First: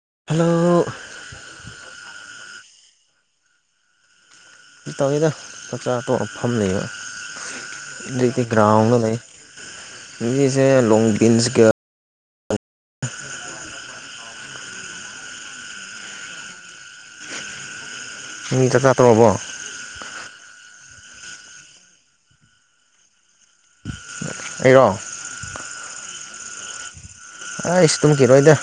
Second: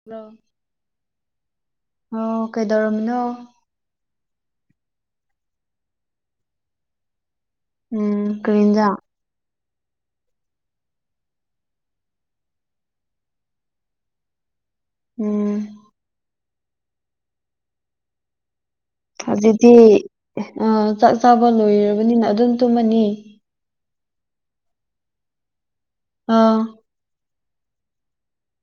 Hello hello ꯑꯣ ꯀꯩꯗꯧꯔꯝꯃꯤꯅꯣ ꯇꯧꯋꯦꯗ ꯆꯛꯆꯥꯇꯣꯛ ꯑꯒ ꯐꯝ ꯂꯩꯕ ꯎꯝ ꯑꯩꯗꯤ ꯀꯔꯤ ꯏꯟꯖꯥꯡ ꯒ꯭ꯔꯥꯎꯗ ꯂꯩ ꯉꯁꯤꯁꯦ ꯂꯣꯡꯕꯤꯟꯁ ꯀꯥ ꯎꯝ ꯅꯪꯗꯤ ꯆꯥꯛꯆꯥ ꯇꯣꯛꯑꯕꯣ ꯑꯗꯨꯗꯤ ꯑ ꯆꯥꯛ ꯆꯥꯕ ꯂꯣꯏꯔꯕꯅꯤꯅ ꯑꯗꯨꯝ ꯇꯨꯝꯃꯅꯤ ꯑꯩꯔꯣ ꯑꯥ ꯑꯩꯁ ꯇꯨꯝꯈꯤꯔꯣꯏꯗ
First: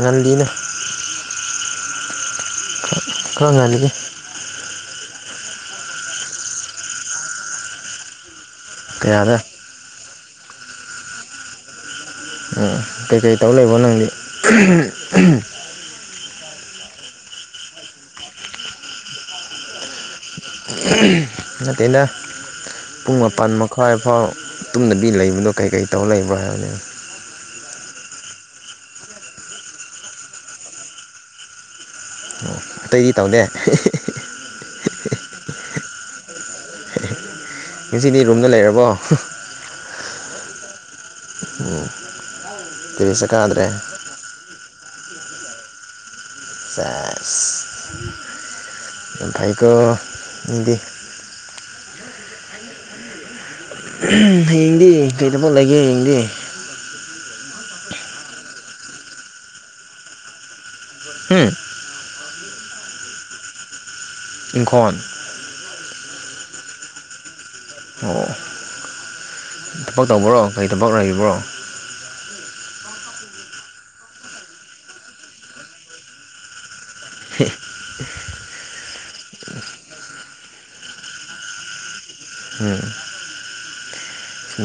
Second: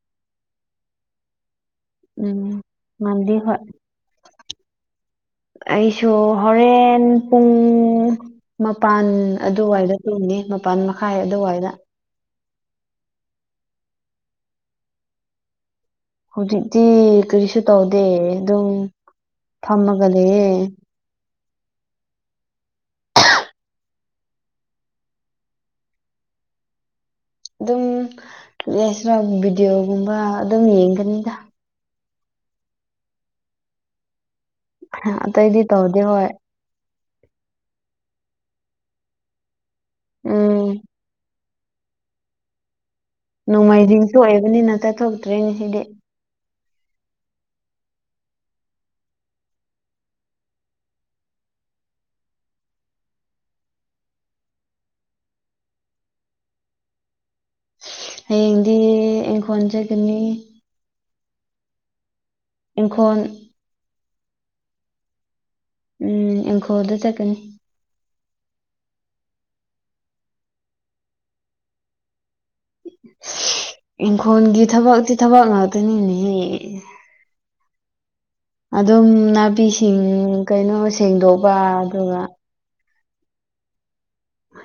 ꯉꯜꯂꯤꯅ ꯎꯝ ꯉꯜꯂꯤ ꯈꯔ ꯍꯣꯏ ꯉꯜꯂꯤ ꯑꯩꯁꯨ ꯍꯣꯔꯦꯟ ꯄꯨꯡ ꯃꯄꯥꯟ ꯀꯌꯥꯗ ꯑꯗꯨꯋꯥꯏꯗ ꯇꯨꯝꯅꯤ ꯃꯄꯥꯟ ꯃꯈꯥꯏ ꯑꯗꯨꯋꯥꯏꯗ ꯑ ꯀꯩꯀꯩ ꯇꯧ ꯂꯩꯕꯣ ꯅꯪꯗꯤ ꯑꯍꯝ ꯑꯍꯝ ꯍꯧꯖꯤꯛꯇꯤ ꯀꯔꯤꯁꯨ ꯇꯧꯗꯦ ꯑꯗꯨꯝ ꯐꯝꯃꯒ ꯂꯩꯌꯦ ꯅꯠꯇꯦꯗ ꯄꯨꯡ ꯃꯄꯜ ꯃꯈꯥꯏ ꯐꯥꯎ ꯇꯨꯝꯗꯕꯤ ꯂꯩꯕꯗꯣ ꯀꯩꯀꯩ ꯇꯧꯔ ꯂꯩꯕ ꯍꯥꯏꯕꯅꯤ ꯎꯝ ꯌꯥꯁꯔ ꯚꯤꯗꯤꯑꯣꯒꯨꯝꯕ ꯑꯗꯨꯝ ꯌꯦꯡꯒꯅꯤꯗ ꯑꯣ ꯑꯇꯩꯗꯤ ꯇꯧꯅꯦ ꯏꯍꯤ ꯍꯤ ꯍꯤ ꯑꯇꯩꯗꯤ ꯇꯧꯗꯦ ꯍꯣꯏ ꯉꯁꯤꯗꯤ ꯔꯨꯝꯗ ꯂꯩꯔꯕꯣ ꯎꯝ ꯎꯝ ꯅꯣꯡꯃꯥꯏꯖꯤꯡꯁꯨ ꯑꯣꯏꯑꯕꯅꯤꯅ ꯆꯠꯊꯣꯛꯇ꯭ꯔꯤꯅꯦ ꯉꯁꯤꯗꯤ ꯁꯦꯁ ꯌꯝꯐꯩꯀꯣ ꯃꯤꯗꯤ ꯍꯌꯦꯡꯗꯤ ꯀꯩ ꯊꯕꯛ ꯂꯩꯒꯦ ꯍꯌꯦꯡꯗꯤ ꯍꯌꯦꯡꯗꯤ ꯏꯡꯈꯣꯟ ꯆꯠꯀꯅꯤ ꯎꯝ ꯏꯪꯈꯣꯜ ꯏꯪꯈꯣꯟ ꯎꯝ ꯏꯪꯈꯣꯜꯗ ꯆꯠꯀꯅꯤ ꯑꯣ ꯊꯕꯛ ꯇꯧꯕ꯭ꯔꯣ ꯀꯔꯤ ꯊꯕꯛ ꯂꯩꯕ꯭ꯔꯣ ꯏꯪꯈꯣꯜꯒꯤ ꯊꯕꯛꯇꯤ ꯊꯕꯛ ꯉꯥꯛꯇꯅꯤꯅꯦꯍꯦ ꯍꯦ ꯑꯗꯨꯝ ꯅꯥꯄꯤꯁꯤꯡ ꯀꯩꯅꯣ ꯁꯦꯡꯗꯣꯛꯄ ꯑꯗꯨꯒ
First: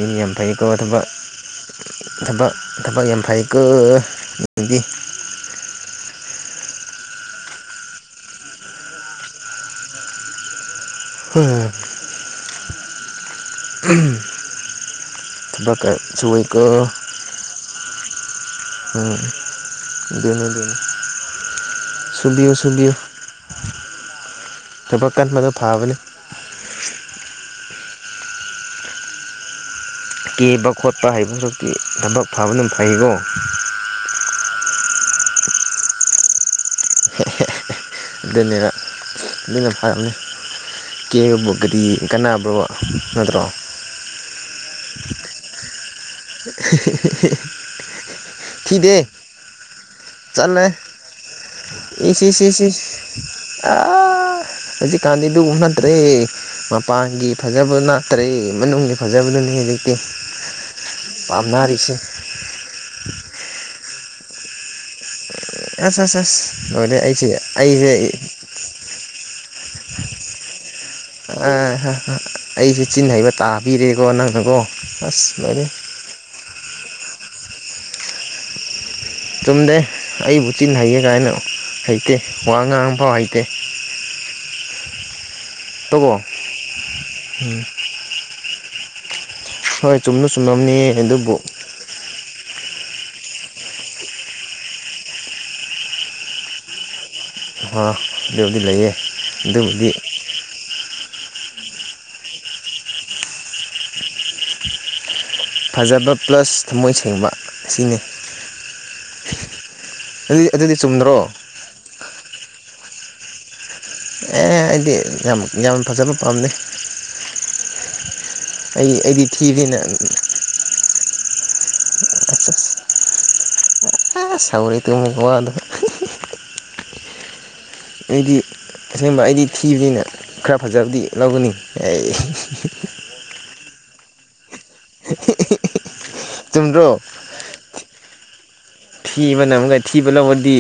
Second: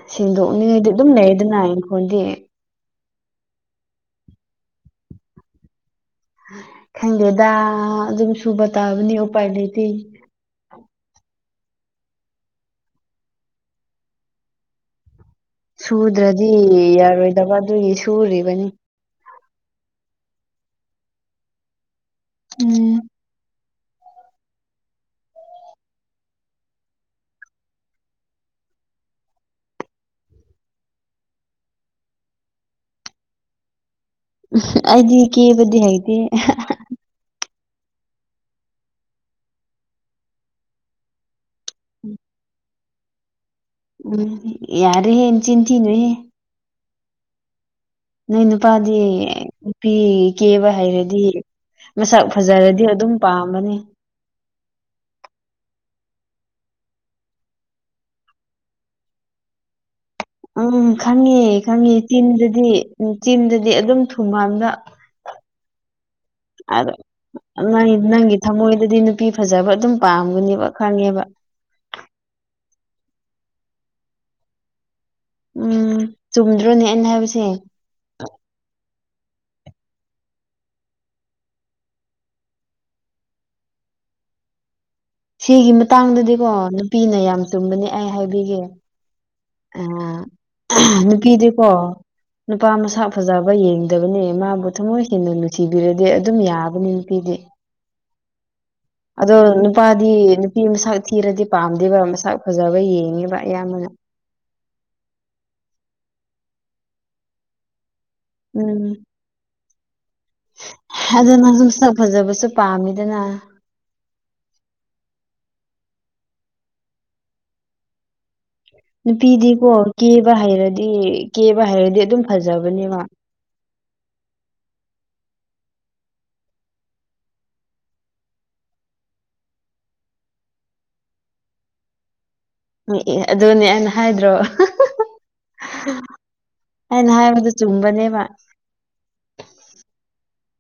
ꯏ ꯌꯥꯝ ꯐꯩꯀꯣ ꯁꯦꯡꯗꯣꯛꯅꯤꯡꯉꯥꯏꯗꯤ ꯊꯕꯛ ꯑꯗꯨꯝ ꯂꯩꯌꯦꯗꯅ ꯏꯪꯈꯣꯜꯗꯤ ꯊꯕꯛ ꯊꯕꯛ ꯌꯥꯝ ꯐꯩꯀꯣ ꯃꯤꯗꯤ ꯈꯪꯗꯦꯗ ꯑꯗꯨꯝ ꯁꯨꯕ ꯇꯥꯕꯅꯤ ꯎꯄꯥꯏ ꯂꯩꯇꯦ ꯎꯝ [inaudible] ꯊꯕꯛꯀ ꯁꯨꯗ꯭ꯔꯥꯗꯤ ꯁꯨꯋꯦꯀꯣ ꯌꯥꯔꯣꯏꯗꯕ ꯑꯗꯨꯒꯤ ꯁꯨꯔꯤ ꯎꯝ ꯑꯗꯨꯅꯤ ꯗꯨꯅꯤ ꯁꯨꯕꯤꯌꯨ ꯁꯨꯕꯤꯌꯨ ꯎꯝ ꯊꯕꯛ ꯀꯟꯕꯗꯣ ꯐꯥꯕꯅꯤ ꯀꯦꯕ ꯈꯣꯠꯄ ꯍꯩꯕ ꯁꯔꯨꯛꯇꯤ ꯊꯕꯛ ꯐꯕꯅ ꯐꯩꯀꯣ ꯑꯩꯗꯤ ꯀꯦꯕꯗꯤ ꯍꯩꯇꯦ [inaudible] [inaudible] ꯑꯗꯨꯅꯦꯕ ꯑꯗꯨꯅ ꯐꯔꯝꯅꯤ ꯀꯦꯕꯕꯨ ꯀꯔꯤ ꯀꯟꯅꯕ꯭ꯔꯣ ꯅꯠꯇ꯭ꯔꯣ ꯎꯝ ꯌꯥꯔꯦ ꯍꯦ ꯆꯤꯟꯊꯤꯅꯨ ꯍꯦ [inaudible] ꯅꯣꯏ ꯅꯨꯄꯥꯗꯤ ꯊꯤꯗꯦ ꯅꯨꯄꯤ ꯆꯠꯂꯦ ꯀꯦꯕ ꯍꯩꯔꯗꯤ ꯃꯁꯛ ꯏꯁ ꯏꯁ ꯏꯁ ꯐꯖꯔꯗꯤ ꯏꯁ ꯑꯗꯨꯝ ꯄꯥꯝꯕꯅꯤ ꯑꯥ ꯍꯧꯖꯤꯛꯀꯥꯟꯗꯤ ꯑꯗꯨ ꯅꯠꯇ꯭ꯔꯦ ꯃꯄꯥꯟꯒꯤ ꯐꯖꯕ ꯅꯠꯇ꯭ꯔꯦ ꯃꯅꯨꯡꯒꯤ ꯐꯖꯕꯗꯨ ꯍꯨꯖꯤꯛꯇꯤ ꯎꯝ ꯈꯪꯉꯦ ꯈꯪꯉꯦ ꯆꯤꯟꯗꯨꯗꯤ ꯎ ꯆꯤꯟꯗꯨꯗꯤ ꯑꯗꯨꯝ ꯊꯨꯝꯃꯟꯕ ꯑꯁ ꯑꯁ ꯑꯁ ꯑꯗꯨ ꯂꯣꯏꯔꯦ ꯑꯩꯁꯦ ꯑꯩꯁꯦ ꯅꯩ ꯅꯪꯒꯤ ꯊꯃꯣꯏꯗꯗꯤ ꯅꯨꯄꯤ ꯐꯖꯕ ꯑꯗꯨꯝ ꯄꯥꯝꯒꯅꯦꯕ ꯈꯪꯉꯦꯕ ꯑ ꯑꯩꯁꯨ ꯆꯤꯟ ꯍꯩꯕ ꯇꯥꯕꯤꯔꯦꯀꯣ ꯅꯪꯅꯀꯣ ꯑꯁ ꯂꯣꯏꯔꯦ ꯑꯗꯨꯅꯤ ꯑꯩꯅ ꯍꯥꯏꯕꯁꯦ ꯆꯨꯝꯗꯦ ꯑꯩꯕꯨꯆꯤꯟ ꯍꯩꯌꯦ ꯀꯥꯏꯅ ꯍꯩꯇꯦ ꯋꯥ ꯉꯥꯡꯐꯧ ꯍꯩꯇꯦ ꯁꯤꯒꯤ ꯇꯣꯀꯣ ꯃꯇꯥꯡꯗꯗꯤꯀꯣ ꯅꯨꯄꯤꯅ ꯌꯥꯝ ꯆꯨꯝꯕꯅꯤ ꯑꯩ ꯍꯥꯏꯕꯤꯒꯦ ꯑ ꯍꯣꯏ ꯆꯨꯝꯅ ꯆꯨꯝꯂꯝꯅꯤ ꯑꯍꯝ ꯑꯗꯨꯕꯨ ꯅꯨꯄꯤꯗꯤꯀꯣ ꯅꯨꯄꯥ ꯃꯁꯛ ꯐꯖꯕ ꯌꯦꯡꯗꯕꯅꯦ ꯃꯥꯕꯨ ꯊꯝꯃꯣꯏ ꯁꯦꯡꯅ ꯅꯨꯡꯁꯤꯕꯤꯔꯗꯤ ꯑꯗꯨꯝ ꯌꯥꯕꯅꯦ ꯅꯨꯄꯤꯗꯤ ꯑꯗꯨꯕꯨꯗꯤ ꯂꯩꯌꯦ ꯑꯗꯣ ꯑꯗꯨꯕꯨꯗꯤ ꯅꯨꯄꯥꯗꯤ ꯅꯨ ꯄꯤ ꯃꯁꯛ ꯊꯤꯔꯗꯤ ꯄꯥꯝꯗꯦꯕ ꯃꯁꯛ ꯐꯖꯕ ꯌꯦꯡꯉꯤꯕ ꯑꯌꯥꯝꯕꯅ ꯐꯖꯕ ꯄ꯭ꯂꯁ ꯊꯝꯃꯣꯏ ꯁꯦꯡꯕ ꯁꯤꯅꯤ ꯎꯝ ꯑꯗꯨꯗꯤ ꯑꯗꯨꯗꯤ ꯆꯨꯝꯗ꯭ꯔꯣ ꯑꯗꯨ ꯅꯪꯁꯨ ꯃꯁꯛ ꯐꯖꯕꯁꯨ ꯄꯥꯝꯃꯤꯗꯅ ꯑꯦ ꯑꯩꯗꯤ ꯌꯥꯝ ꯌꯥꯝ ꯐꯖꯕ ꯄꯥꯝꯗꯦ ꯑꯩ ꯑꯩꯗꯤ ꯅꯨꯄꯤꯗꯤꯀꯣ ꯊꯤꯕꯅꯤꯅ ꯀꯦꯕ ꯍꯩꯔꯗꯤ ꯀꯦꯕ ꯍꯩꯔꯗꯤ ꯑꯗꯨꯝ ꯑꯁ ꯑꯁ ꯐꯖꯕꯅꯦꯕ ꯑꯁ ꯍꯩꯔꯦ ꯇꯨ [unintelligible] ꯑꯩꯗꯤ ꯑꯁꯦꯡꯕ ꯑꯩꯗꯤ ꯊꯤꯕꯅꯤꯅ ꯈꯔ ꯐꯖꯕꯗꯤ ꯂꯧꯒꯅꯤ ꯑꯩ [inaudible] ꯎ ꯑꯦ ꯑꯗꯨꯅꯦ ꯑꯩꯅ ꯍꯥꯏꯗ꯭ꯔꯣ [inaudible] ꯆꯨꯝꯗ꯭ꯔꯣ ꯑꯩꯅ ꯍꯥꯏꯕꯗꯨ ꯆꯨꯝꯕꯅꯦꯕ ꯊꯤꯕꯅ ꯑꯃꯨꯀ ꯊꯤꯕ ꯂꯧꯕꯗꯤ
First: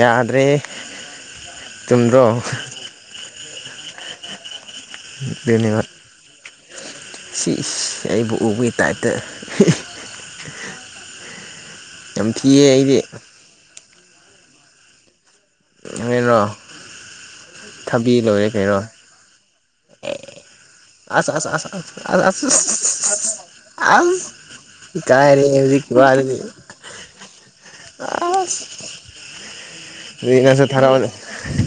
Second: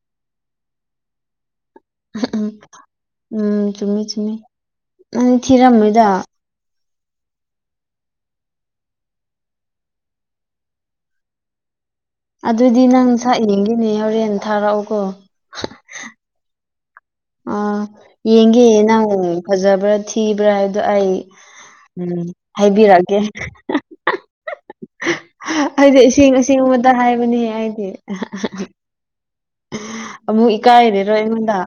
ꯌꯥꯗ꯭ꯔꯦꯍꯦ ꯆꯨꯝꯗ꯭ꯔꯣ ꯎꯝ ꯆꯨꯝꯃꯤ ꯆꯨꯝꯃꯤ ꯎꯪ ꯑꯗꯨꯅꯦꯕ ꯊꯤꯔꯝꯃꯣꯏꯗ ꯁꯤ ꯑꯩꯕꯨ ꯎꯕꯒꯤ ꯇꯥꯏꯞꯇ ꯌꯥꯝ ꯊꯤꯌꯦ ꯑꯗꯨꯗꯤ ꯑꯩꯗꯤ ꯅꯪ ꯁꯛ ꯌꯦꯡꯒꯤꯅꯦ ꯍꯣꯔꯦꯟ ꯊꯥꯔꯛꯎꯀꯣ ꯑꯩꯔꯣ ꯑꯥ ꯌꯦꯡꯒꯦ ꯅꯪ ꯐꯖꯕ꯭ꯔꯥ ꯊꯤꯕ꯭ꯔꯥ ꯍꯥꯏ ꯕꯗꯨ ꯑꯩ ꯑꯁ ꯑꯁ ꯑꯁ ꯑꯁ ꯎꯝ ꯑꯁ ꯑꯁ ꯍꯥꯏꯕꯤꯔꯛꯒꯦ ꯑꯁ ꯏꯀꯥꯏꯔꯦ ꯍꯧꯖꯤꯛꯀꯤ ꯑꯩꯗꯤ ꯑꯁꯦꯡ ꯋꯥꯗꯨꯗꯤ ꯑꯁꯦꯡꯕꯇ ꯍꯥꯏꯕꯅꯦ ꯑꯩꯗꯤ ꯑꯁ ꯑꯗꯨꯗꯤ ꯑꯃꯨꯛ ꯅꯪꯁꯨ ꯊꯥꯔꯛꯑꯣꯅꯦ ꯏꯀꯥꯏꯔꯔꯣꯏ ꯑꯩꯉꯣꯟꯗ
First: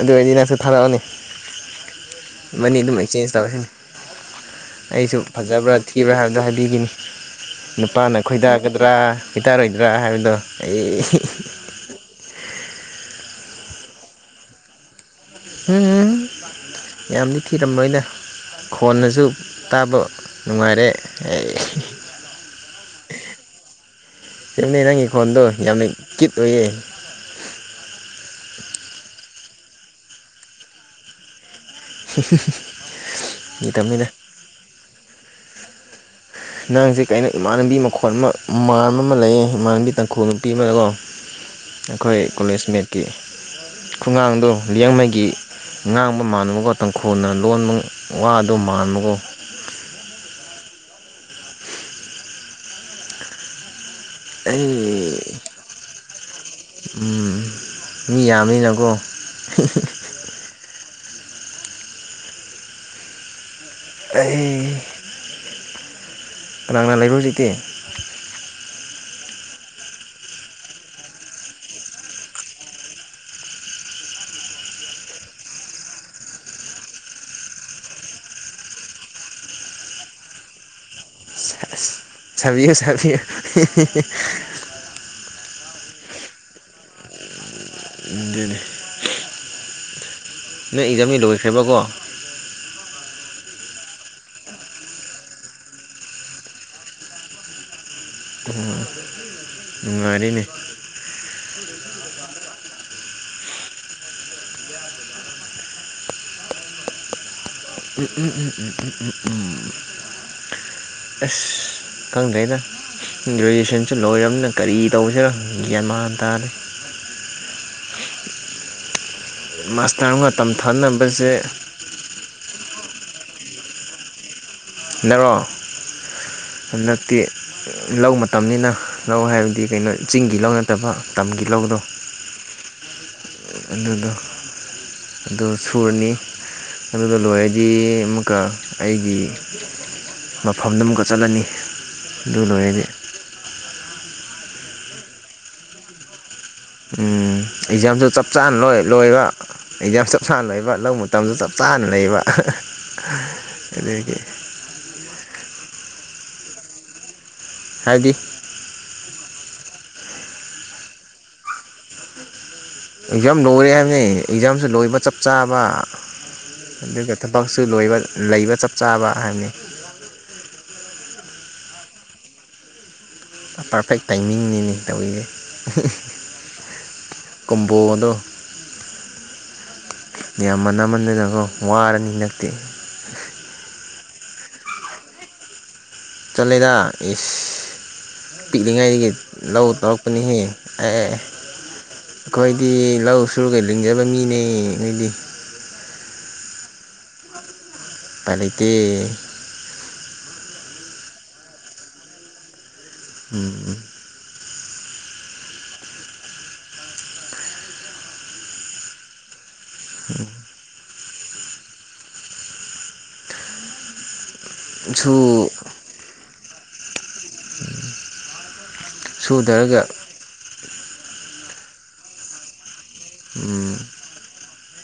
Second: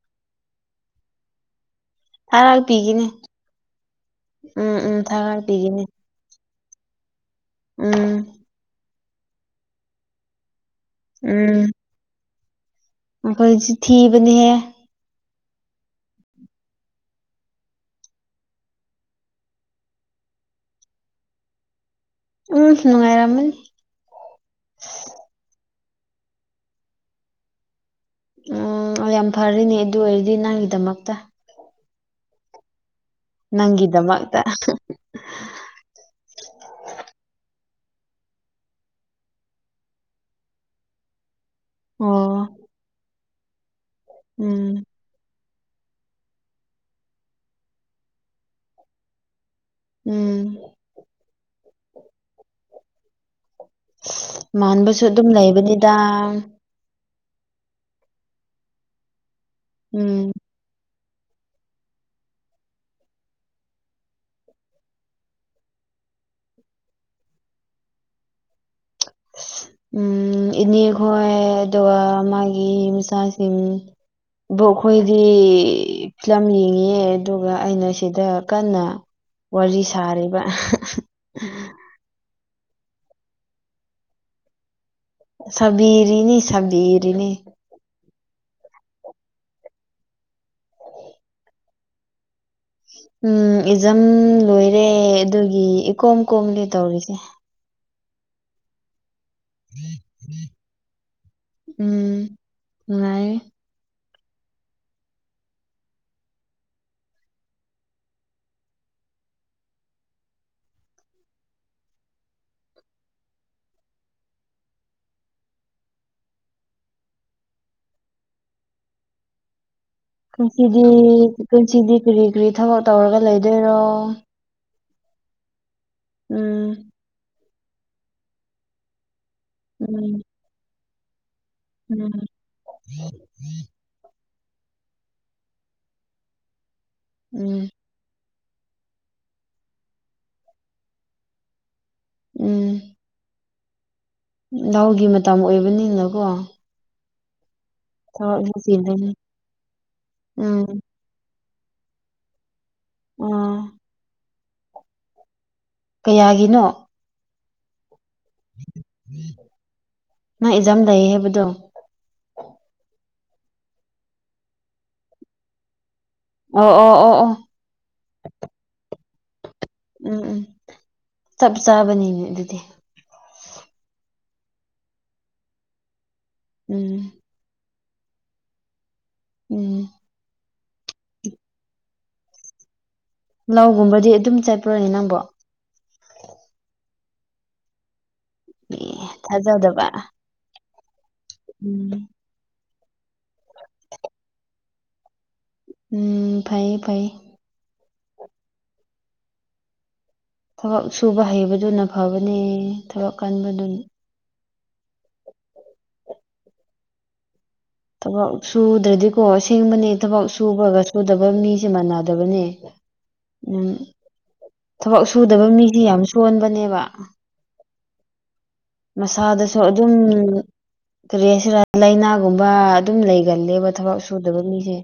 ꯑꯗꯨ ꯑꯣꯢꯗꯤ ꯅꯪꯁꯨ ꯊꯥꯔꯛꯑꯣꯅꯦ ꯃꯅꯤ ꯑꯗꯨꯝ ꯊꯥꯔꯛꯄꯤꯒꯅꯤ ꯑꯩꯛꯆꯦꯟꯖ ꯇꯧꯔꯁꯤꯅꯤ ꯎꯝ ꯎꯝ ꯑꯩꯁꯨ ꯐꯖꯕ꯭ꯔꯥ ꯊꯥꯔꯛꯄꯤꯒꯅꯤ ꯊꯤꯕ꯭ꯔꯥ ꯍꯥꯏꯕꯗꯣ ꯍꯥꯏ ꯅꯨꯄꯤꯒꯤꯅꯤ ꯎꯝ ꯅꯨꯄꯥꯅ ꯈꯣꯏꯗꯥꯒꯗ꯭ꯔꯥ ꯈꯣꯏꯗꯥꯔꯣꯏꯗ꯭ꯔꯥ ꯍꯥꯏꯕꯗꯣ ꯑꯩ ꯑꯈꯣꯏꯁꯨ ꯊꯤꯕꯅꯤ ꯍꯦ ꯎꯝ ꯎꯝ ꯌꯥꯝꯗꯤ ꯊꯤꯔꯝꯃꯣꯏꯅ ꯈꯣꯟꯅꯁꯨ ꯇꯥꯕ ꯅꯨꯡꯉꯥꯏꯔꯦ ꯑꯩ ꯎꯝ ꯅꯨꯡꯉꯥꯏꯔꯝꯃꯅꯤ ꯆꯦꯅꯦ ꯅꯪꯒꯤ ꯈꯣꯟꯗꯣ ꯌꯥꯝꯅ ꯀ꯭ꯌꯨꯠ ꯑꯣꯏꯌꯦ ꯎꯝ ꯌꯥꯝ ꯐꯔꯦꯅꯦ ꯑꯗꯨ ꯑꯣꯏꯔꯗꯤ ꯅꯪꯒꯤꯗꯃꯛꯇ ꯍ ꯍ ꯍꯨꯝ ꯅꯪꯒꯤꯗꯃꯛꯇ ꯅꯡꯁꯦ ꯀꯩꯅꯣ ꯏꯃꯥꯟꯅꯕꯤ ꯃꯈꯣꯜ ꯑꯃ ꯃꯥꯟꯕ ꯑꯃ ꯂꯩꯌꯦ ꯏꯃꯥꯟꯅꯕꯤ ꯇꯥꯡꯈꯨꯜ ꯅꯨꯄꯤ ꯑꯃ ꯀꯣ ꯑꯩꯈꯣꯏ ꯑꯣ ꯀꯣꯂꯦꯖꯃꯦꯠꯀꯤ ꯈꯨꯡꯒꯥꯡꯗꯣ ꯎꯝ ꯂꯤꯌꯥꯡꯃꯩꯒꯤ ꯉꯥꯡꯕ ꯃꯥꯟꯅꯕꯀꯣ ꯇꯥꯡꯈꯨꯜ ꯂꯣꯟꯕ ꯋꯥꯗꯣ ꯃꯥꯟꯕꯒꯣ ꯎꯝ ꯃꯥꯟꯕꯁꯨ ꯑꯩ ꯑꯗꯨꯝ ꯂꯩꯕꯅꯤꯗ ꯃꯤ ꯌꯥꯝꯃꯤꯅꯀꯣ ꯎꯝ ꯑꯩ ꯀꯅꯥ ꯂꯩꯕ꯭ꯔ ꯍꯨꯖꯤꯛꯇꯤ [inaudible] ꯎꯝ ꯏꯅꯦꯈꯣꯏ ꯑꯗꯨꯒ ꯃꯥꯒꯤ ꯃꯆꯥꯁꯤꯡ ꯕꯣꯛ ꯈꯣꯏꯗꯤ ꯂꯝ ꯌꯦꯡꯉꯦ ꯑꯗꯨꯒ ꯑꯩꯅ ꯁꯤꯗ ꯀꯟꯅ ꯋꯥꯔꯤ ꯁꯥꯔꯤꯕ ꯁꯥꯕꯤꯌꯨ ꯁꯥꯕꯤꯌꯨ ꯁꯕꯤꯔꯤꯅꯤ ꯁꯕꯤꯔꯤꯅꯤ ꯗꯨꯅꯤ ꯅꯪ ꯑꯦꯛꯖꯥꯥꯝꯗꯤ ꯂꯣꯏꯈ꯭ꯔꯦꯕꯀꯣ ꯎꯝ ꯑꯦꯛꯖꯥꯝ ꯂꯣꯏꯔꯦ ꯑꯗꯨꯒꯤ ꯏꯀꯣꯝ ꯀꯣꯝꯂꯤ ꯇꯧꯔꯤꯁꯦ ꯅꯨꯡꯉꯥꯏꯔꯤꯅꯦ ꯎꯝ ꯅꯨꯡꯉꯥꯏꯌꯦ ꯎꯝ ꯎꯝ ꯎꯝ ꯎꯝ ꯎꯝ ꯎꯝ ꯎꯝ ꯑꯁ ꯈꯪꯗꯔ꯭ꯦꯗꯥ ꯒ꯭ꯔꯦꯖꯨꯌꯦꯁꯟꯁꯨ ꯂꯣꯏꯔꯕꯅꯤꯅ ꯀꯔꯤ ꯇꯧꯁꯤꯔ ꯒ꯭ꯌꯥꯟ ꯃꯥꯟ ꯇꯥꯗ꯭ꯔꯦ ꯃꯁ ꯉꯁꯤꯗꯤ ꯄꯨꯟꯁꯤꯗꯤ ꯀꯔꯤ ꯀꯔꯤ ꯊꯕꯛ ꯇꯧꯔꯒ ꯂꯩꯗꯣꯏꯔꯣ ꯅꯔꯣ ꯎꯝ ꯍꯟꯗꯛꯇꯤ ꯂꯧ ꯃꯇꯝꯅꯤꯅ ꯂꯧ ꯍꯥꯏꯕꯗꯤ ꯀꯩꯅꯣ ꯎꯝ ꯆꯤꯡꯒꯤ ꯂꯧ ꯅꯠꯇꯕ ꯇꯝꯒꯤ ꯂꯧꯗꯣ ꯎꯝ [inaudible] ꯑꯗꯨꯗꯣ ꯑꯗꯨ ꯁꯨꯔꯅꯤ ꯑꯗꯨꯒ ꯎꯝ ꯂꯣꯏꯔꯗꯤ ꯑꯃꯨꯛꯀ ꯑꯩꯒꯤ ꯃꯐꯝꯗ ꯑꯃꯨꯛꯀ ꯆꯠꯂꯅꯤ ꯗꯨ ꯎꯝ ꯂꯣꯏꯔꯗꯤ ꯂꯧꯒꯤ ꯃꯇꯝ ꯑꯣꯏꯕꯅꯤꯅꯀꯣ ꯎꯝ ꯑꯦꯛꯖꯥꯝꯁꯨ ꯆꯞ ꯊꯕꯛ ꯆꯥꯅ ꯑꯃ ꯂꯣꯏ ꯆꯤꯟꯗꯣꯏꯅꯤ ꯂꯣꯏꯕ ꯑꯦꯛꯖꯥꯝ ꯆꯞ ꯆꯥꯅ ꯂꯣꯏꯕ ꯎꯝ ꯂꯧ ꯃꯇꯝꯁꯨ ꯆꯞ ꯆꯥꯟꯅ ꯂꯩꯕ ꯑꯣ ꯑꯗꯒꯤ ꯀꯌꯥꯒꯤꯅꯣ ꯍꯥꯏꯕꯗꯤ ꯅꯪ ꯑꯦꯛꯖꯥꯥꯝ ꯂꯩ ꯍꯥꯏꯕꯗꯣ ꯑꯦꯛꯖꯥꯝ ꯂꯣꯏꯔꯦ ꯍꯥꯏꯕꯅꯤ ꯑꯦꯛꯖꯥꯝꯁꯨ ꯂꯣꯏꯕ ꯆꯞ ꯆꯥꯕ ꯑꯣ ꯑꯣ ꯑꯣ ꯑꯗꯨꯒ ꯑꯣ ꯊꯕꯛꯁꯨ ꯂꯣꯢꯕ ꯂꯩꯕ ꯆꯞ ꯆꯥꯕ ꯍꯥꯏꯕꯅꯤ ꯎꯝ ꯎꯝ ꯆꯞ ꯆꯥꯕꯅꯤꯅꯦ ꯑꯗꯨꯗꯤ ꯄꯥꯔꯐꯦꯛ ꯇꯥꯏꯃꯤꯡꯅꯤꯅꯦ ꯇꯧꯔꯤꯁꯦ ꯎꯝ ꯕꯣꯗꯣ ꯎꯝ ꯌꯥꯝꯃꯟꯃꯟꯗꯅꯀꯣ ꯋꯥꯔꯅꯤ ꯅꯠꯇꯦ ꯂꯧꯒꯨꯝꯕꯗꯤ ꯑꯗꯨꯝ ꯆꯠꯄ꯭ꯔꯣꯅꯦ ꯅꯪꯕꯣ ꯆꯠꯂꯦꯗ ꯏꯁ ꯑꯦ ꯄꯤꯛꯂꯤꯉꯩꯗꯒꯤ ꯂꯧ ꯊꯥꯖꯗꯕ ꯇꯧꯔꯛꯄꯅꯤꯍꯦ ꯑꯦ ꯑꯦ ꯑꯦ ꯎꯝ ꯗꯤ ꯂꯧ ꯁꯨꯔꯒ ꯂꯤꯡꯖꯕ ꯃꯤꯅꯦ ꯑꯩꯗ ꯎꯝ ꯐꯩꯌꯦ ꯐꯩꯌꯦ ꯎꯄꯥꯢ ꯂꯩꯇꯦ ꯊꯕꯛ ꯁꯨꯕ ꯍꯩꯕꯗꯨꯅ ꯐꯕꯅꯦ ꯊꯕꯛ ꯀꯟꯕꯗꯨ ꯊꯕꯛ ꯁꯨꯗ꯭ꯔꯗꯤꯀꯣ ꯑꯁꯦꯡꯕꯅꯦ ꯊꯕꯛ ꯁꯨꯕꯒ ꯁꯨꯗꯕ ꯃꯤꯁꯦ ꯃꯥꯟꯅꯗꯕꯅꯦ ꯎꯝ ꯊꯕꯛ ꯁꯨ ꯁꯨꯗꯕ ꯃꯤꯁ ꯌꯥꯝ ꯁꯣꯟꯕꯅꯦꯕ ꯃꯁꯥꯗꯁꯨ ꯁꯨꯗꯔꯒ ꯑꯗꯨꯝ ꯀꯔꯤꯁꯤ ꯍꯥꯏꯁꯤꯔꯥ ꯂꯥꯏꯅꯥꯒꯨꯝꯕ ꯑꯗꯨꯝ ꯂꯩꯒꯜꯂꯦꯕ ꯎꯝ ꯊꯕꯛ ꯁꯨꯗꯕ ꯃꯤꯁꯦ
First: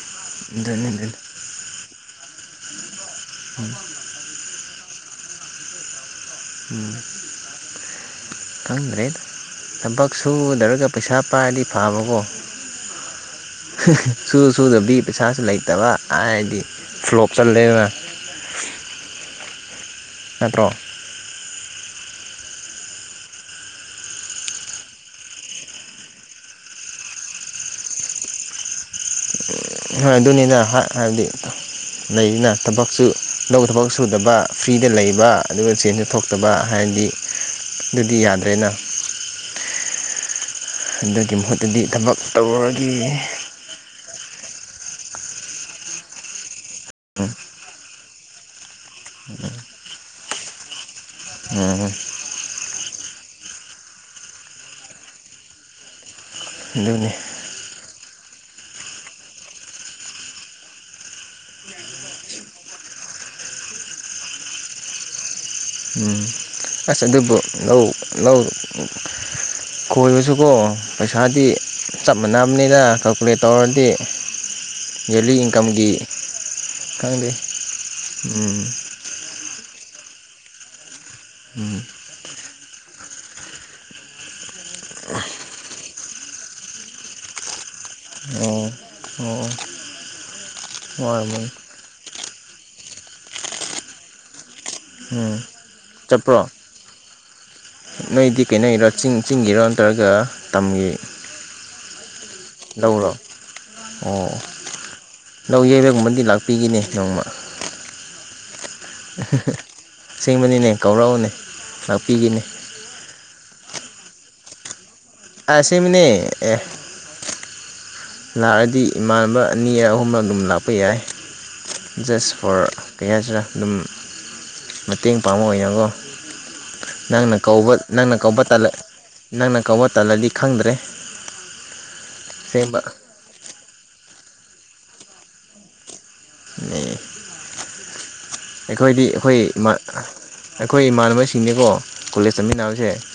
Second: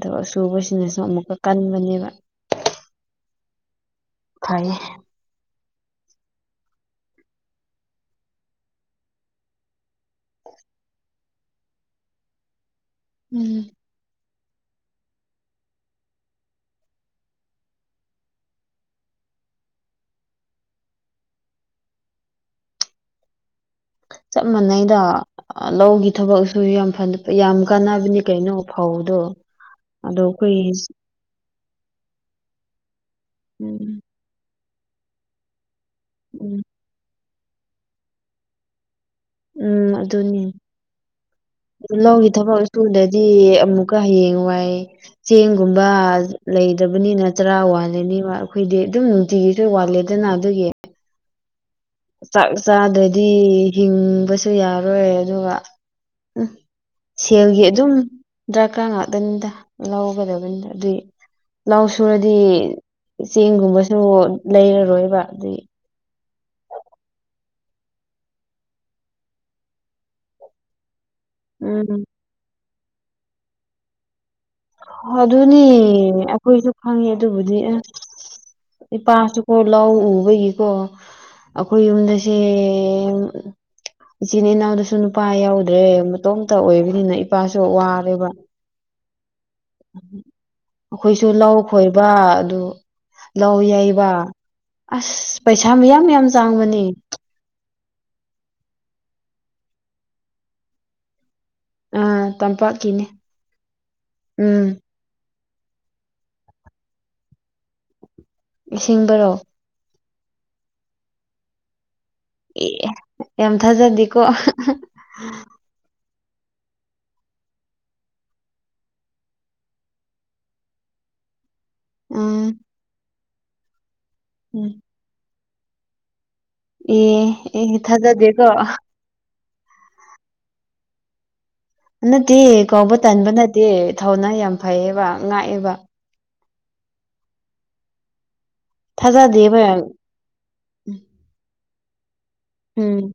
ꯊꯕꯛ ꯑꯗꯨꯅꯤ ꯁꯨꯕꯁꯤꯅꯁꯨ ꯑꯗꯨꯅꯤ ꯑꯃꯨꯛꯀ ꯀꯟ ꯕꯅꯦꯕ ꯐꯩꯌꯦ ꯔꯦ ꯊꯕꯛ ꯁꯨꯗꯔꯒ ꯄꯩꯁꯥ ꯄꯥꯏꯔꯗꯤ ꯐꯕꯀꯣ ꯎꯝ ꯁꯨ ꯁꯨꯗꯕꯤ ꯄꯩꯁꯥꯁꯨ ꯂꯩꯇꯕ ꯍꯥꯏꯗꯤ ꯐ꯭ꯂꯣꯞ ꯆꯠꯂꯦꯕ ꯅꯠꯇ꯭ꯔꯣ [inaudible] ꯆꯞ ꯃꯥꯟꯅꯩꯗ ꯂꯧꯒꯤ ꯊꯕꯛꯁꯨ ꯌꯥꯝ ꯐ ꯌꯥꯝ ꯀꯥꯟꯅꯕꯅꯤ ꯀꯩꯅꯣ ꯐꯧꯗꯣ ꯍꯣꯏ ꯑꯗꯣ ꯑꯗꯨꯅꯤꯅ ꯑꯩꯈꯣꯏ ꯍ ꯍꯥꯏꯕꯗꯤ ꯂꯩꯅ ꯊꯕꯛꯁꯨ ꯂꯧ ꯊꯕꯛ ꯎꯝ ꯁꯨꯗꯕ ꯐ꯭ꯔꯤꯗ ꯂꯩꯕ ꯑꯗꯨꯒ ꯆꯦꯟꯖꯨ ꯊꯣꯛꯇꯕ ꯎꯝ ꯍꯥꯏꯕꯗꯤ ꯑꯗꯨꯗꯤ ꯌꯥꯗ꯭ꯔꯦꯅ ꯎꯝ ꯑꯗꯨꯅꯤ ꯑꯗꯨꯒꯤ ꯃꯍꯨꯠꯇꯗꯤ ꯂꯧꯒꯤ ꯊꯕꯛ ꯇꯧꯔꯒꯦ ꯁꯨꯗꯗꯤ ꯑꯃꯨꯛꯀ ꯍꯌꯦꯡ ꯋꯥꯢ ꯆꯦꯡꯒꯨꯝꯕ ꯂꯩꯇꯕꯅꯤꯅ ꯆꯔꯥ ꯋꯥꯜ ꯅꯤꯕ ꯑꯩꯈꯣꯏꯗꯤ ꯑꯗꯨꯝ ꯅꯨꯡꯇꯤꯒꯤꯁꯨ ꯋꯥꯠꯂꯤꯗꯅ ꯑꯗꯨꯒꯤ ꯎꯝ ꯆꯥꯗꯗꯤ ꯍꯤꯡꯕꯁꯨ ꯌꯥꯔꯣꯏ ꯑꯗꯨꯒ ꯎ ꯑꯗꯨꯅꯤ ꯁꯦꯜꯒꯤ ꯑꯗꯨꯝ ꯗ꯭ꯔꯀꯔꯥ ꯉꯥꯛꯇꯅꯤꯗ ꯂꯧꯒꯗꯕꯅꯤꯗ ꯑꯗꯨꯏ ꯂꯧ ꯁꯨꯔꯗꯤ ꯆꯦꯡꯒꯨꯝꯕꯁꯨ ꯂꯩꯔꯔꯣꯏꯕ ꯑꯗꯨꯗꯒꯤ ꯎꯝ ꯑꯁ ꯑꯗꯨꯕꯨ ꯂꯧ ꯂꯧ ꯀꯣꯏꯕꯁꯨꯀꯣ ꯄꯩꯁꯥꯗꯤ ꯎꯝ ꯆꯞ ꯃꯥꯟꯅꯕꯅꯤꯅ ꯀꯥꯜꯀꯨꯂꯦꯠ ꯇꯧꯔꯗꯤ ꯗꯦꯂꯤ ꯑꯗꯨꯅꯦ ꯏꯟꯀꯝꯒꯤ ꯑꯩꯈꯣꯏꯁꯨ ꯈꯪꯉꯦ ꯈꯪꯗꯦ ꯑꯗꯨꯕꯨꯗꯤ ꯑꯁ ꯎꯝ ꯏꯄꯥꯁꯨꯀꯣ ꯂꯧ ꯎꯕꯒꯤꯀꯣ ꯑꯩꯈꯣꯏ ꯌꯨꯝꯗꯁꯦ ꯑꯦꯝ ꯏꯆꯤꯟ ꯏꯅꯥꯎꯗꯨꯁꯨ ꯅꯨꯄꯥ ꯌꯥꯎꯗ꯭ꯔꯦ ꯃꯇꯣꯝꯇ ꯑꯣꯏꯕꯅꯤꯅ ꯏꯄꯥꯁꯨ ꯋꯥꯔꯦꯕ ꯑꯣ ꯑꯣ ꯑꯈꯣꯏꯁꯨ ꯋꯥꯔꯝꯃꯅꯤ ꯂꯧ ꯈꯣꯏꯕ ꯑꯗꯨ ꯂꯧ ꯌꯩꯕ ꯑꯁ ꯎꯝ ꯄꯩꯁꯥ ꯃꯌꯥꯝ ꯃꯌꯥꯝ ꯆꯠꯄ꯭ꯔꯣ ꯆꯪꯕꯅꯦ ꯅꯣꯏꯗꯤ ꯀꯩꯅꯣꯒꯤꯔꯣ ꯆꯤꯡ ꯆꯤꯡꯒꯤꯔꯣ ꯅꯠꯇ꯭ꯔꯒ ꯇꯝꯒꯤ ꯑꯥ ꯇꯝꯄꯥꯛꯀꯤꯅꯦ ꯂꯧꯔꯣ ꯑꯣ ꯎꯝ ꯂꯧ ꯌꯩꯔꯒꯨꯝꯕꯗꯤ ꯂꯥꯛꯄꯤꯒꯦꯅꯦ ꯅꯣꯡꯃ ꯑꯁꯦꯡꯕꯔꯣ ꯁꯦꯡꯕꯅꯤꯅꯦ ꯀꯧꯔꯛꯎꯅꯦ ꯂꯥꯛꯄꯤꯒꯤꯅꯦ ꯑꯦ ꯌꯥꯝ ꯊꯥꯖꯗꯤꯀꯣ [inaudible] ꯑꯁꯦꯡꯕꯅꯦ ꯑꯦ ꯂꯥꯛꯑꯗꯤ ꯏꯃꯥꯟꯅꯕ ꯑꯅꯤꯔ ꯑꯍꯨꯝ ꯑꯗꯨꯝ ꯂꯥꯛꯄ ꯌꯥꯏ ꯖꯁ ꯎꯝ ꯐꯣꯔ ꯀꯩ ꯍꯥꯢꯁꯤꯔ ꯑꯗꯨꯝ [inaudible] [unintelligible] ꯑꯣꯏꯅꯀꯣ ꯑꯦ ꯅꯪꯅ ꯑꯦ ꯀꯧꯕ ꯅꯪꯅ ꯀꯧꯕ ꯊꯥꯖꯗꯦꯀꯣ ꯇꯥꯜꯂꯦ ꯅꯪꯅ ꯀꯧꯕ ꯇꯜꯂꯗꯤ ꯈꯪꯗ꯭ꯔꯦ ꯅꯠꯇꯦ ꯑꯁꯦꯡꯕ ꯀꯧꯕ ꯇꯟꯕ ꯅꯠꯇꯦ ꯊꯧꯅꯥ ꯌꯥꯝ ꯐꯩꯌꯦꯕ ꯉꯥꯛꯑꯦꯕ ꯅꯦ ꯑꯩꯈꯣꯏꯗꯤ ꯑꯩꯈꯣꯏ ꯊꯥꯖꯗꯦꯕ ꯌꯥꯝ꯫ ꯏꯃꯥꯟ ꯑꯩꯈꯣꯏ ꯏꯃꯥꯟꯅꯕꯁꯤꯡꯗꯤꯀꯣ ꯀꯣꯂꯦꯖ ꯆꯠꯃꯤꯟꯅꯕꯁꯦ ꯎꯝ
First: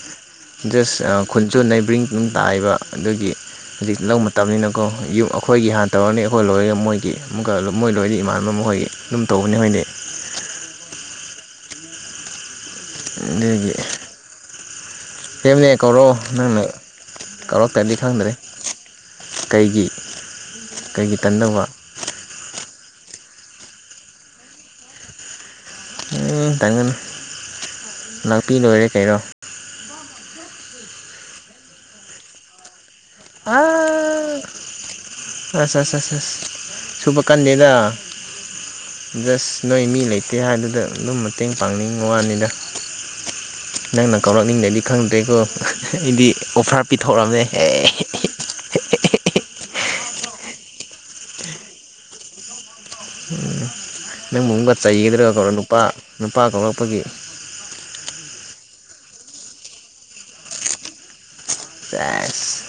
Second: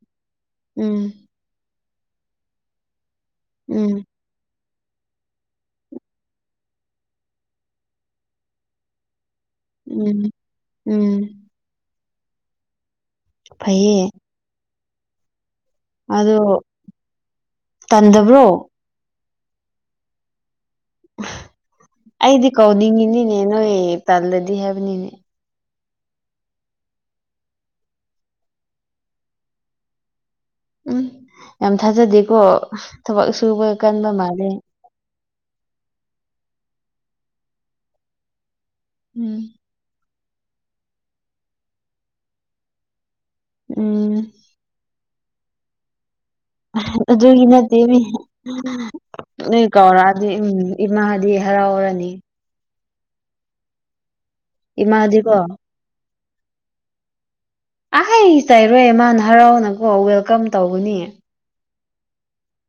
ꯎꯝ ꯗ꯭ꯔꯦꯁ ꯈꯨꯟꯁꯨ ꯅꯥꯢꯕ꯭ꯔꯤꯡ ꯇꯥꯏꯕ ꯑꯗꯨꯒꯤ ꯎꯝ ꯍꯖꯤꯛ ꯂꯧ ꯃꯇꯝꯅꯤꯅ ꯑꯣ ꯑꯩꯈꯣꯏꯒꯤ ꯍꯥꯟꯅ ꯇꯧꯔꯅꯤ ꯑꯩꯈꯣꯏ ꯂꯣꯏꯔꯦ ꯃꯣꯏꯒꯤ ꯑꯃꯨꯛꯀ ꯃꯣꯏ ꯂꯣꯏꯔꯗꯤ ꯏꯃꯥꯟꯅꯕ ꯈꯣꯏꯒꯤ ꯑꯗꯨꯝ ꯇꯧꯕꯅꯤ ꯈꯣꯏꯗꯤ ꯎꯝ ꯎꯝ ꯑꯗꯨꯒꯤ ꯐꯩꯌꯦ ꯁꯦꯡꯕꯅꯦ ꯀꯧꯔꯛꯑꯣ ꯑꯗꯣ ꯅꯪꯅ ꯀꯧꯔꯛꯇ꯭ꯔꯗꯤ ꯈꯪꯗ꯭ꯔꯦ ꯇꯟꯗꯕ꯭ꯔꯣ ꯀꯩꯒꯤ ꯀꯩꯒꯤ ꯇꯟꯗꯧꯕ ꯀꯧꯅꯤꯉꯤꯅꯤꯅꯦ ꯅꯣꯢ ꯇꯜꯂꯗꯤ ꯍꯥꯏꯕꯅꯤꯅꯦ ꯎꯝ ꯇꯟꯒꯅꯣ ꯂꯥꯛꯄꯤ ꯂꯣꯏꯔꯦ ꯀꯩꯅꯣ ꯎꯝ ꯌꯥꯝ ꯊꯥꯖꯗꯦꯀꯣ ꯊꯕꯛ ꯁꯨꯕ ꯀꯟꯕ ꯑꯥ ꯃꯥꯜꯂꯦ ꯑꯁ ꯑꯁ ꯑꯁ ꯁꯨꯕ ꯀꯟꯗꯦꯗ ꯎꯝ ꯖꯁ ꯅꯣꯏ ꯃꯤ ꯂꯩꯇꯦ ꯍꯥꯏꯗꯨꯗ ꯑꯗꯨꯝ ꯃꯇꯦꯡ ꯄꯥꯡꯅꯤꯡꯕ ꯋꯥꯅꯤꯗ ꯎꯝ ꯅꯪꯅ ꯀꯧꯔꯛꯅꯤꯡꯗꯗꯤ ꯈꯪꯗ꯭ꯔꯦꯀꯣ [inaudible] ꯑꯩꯗꯤ ꯑꯣꯐꯔ ꯄꯤꯊꯣꯛꯔꯝꯃꯦ ꯑꯗꯨꯒꯤ ꯅꯠꯇꯦꯃꯤ ꯅꯣꯢ ꯀꯧꯔꯛꯑꯗꯤ ꯎꯝ ꯏꯃꯥꯗꯤ ꯍꯔꯥꯎꯔꯅꯤ ꯅꯪꯕꯨ ꯑꯃꯨꯛꯀ ꯆꯩꯒꯗ꯭ꯔꯕ ꯏꯃꯥꯗꯤꯀꯣ ꯀꯧꯔ ꯅꯨꯄꯥ ꯅꯨꯄꯥ ꯀꯧꯔꯛꯄꯒꯤ ꯆꯩꯔꯣꯢ ꯏꯃꯥꯅ ꯍꯔꯥꯎꯅꯀꯣ ꯋꯦꯜꯀꯝ ꯇꯧꯒꯅꯤ ꯁꯦꯁ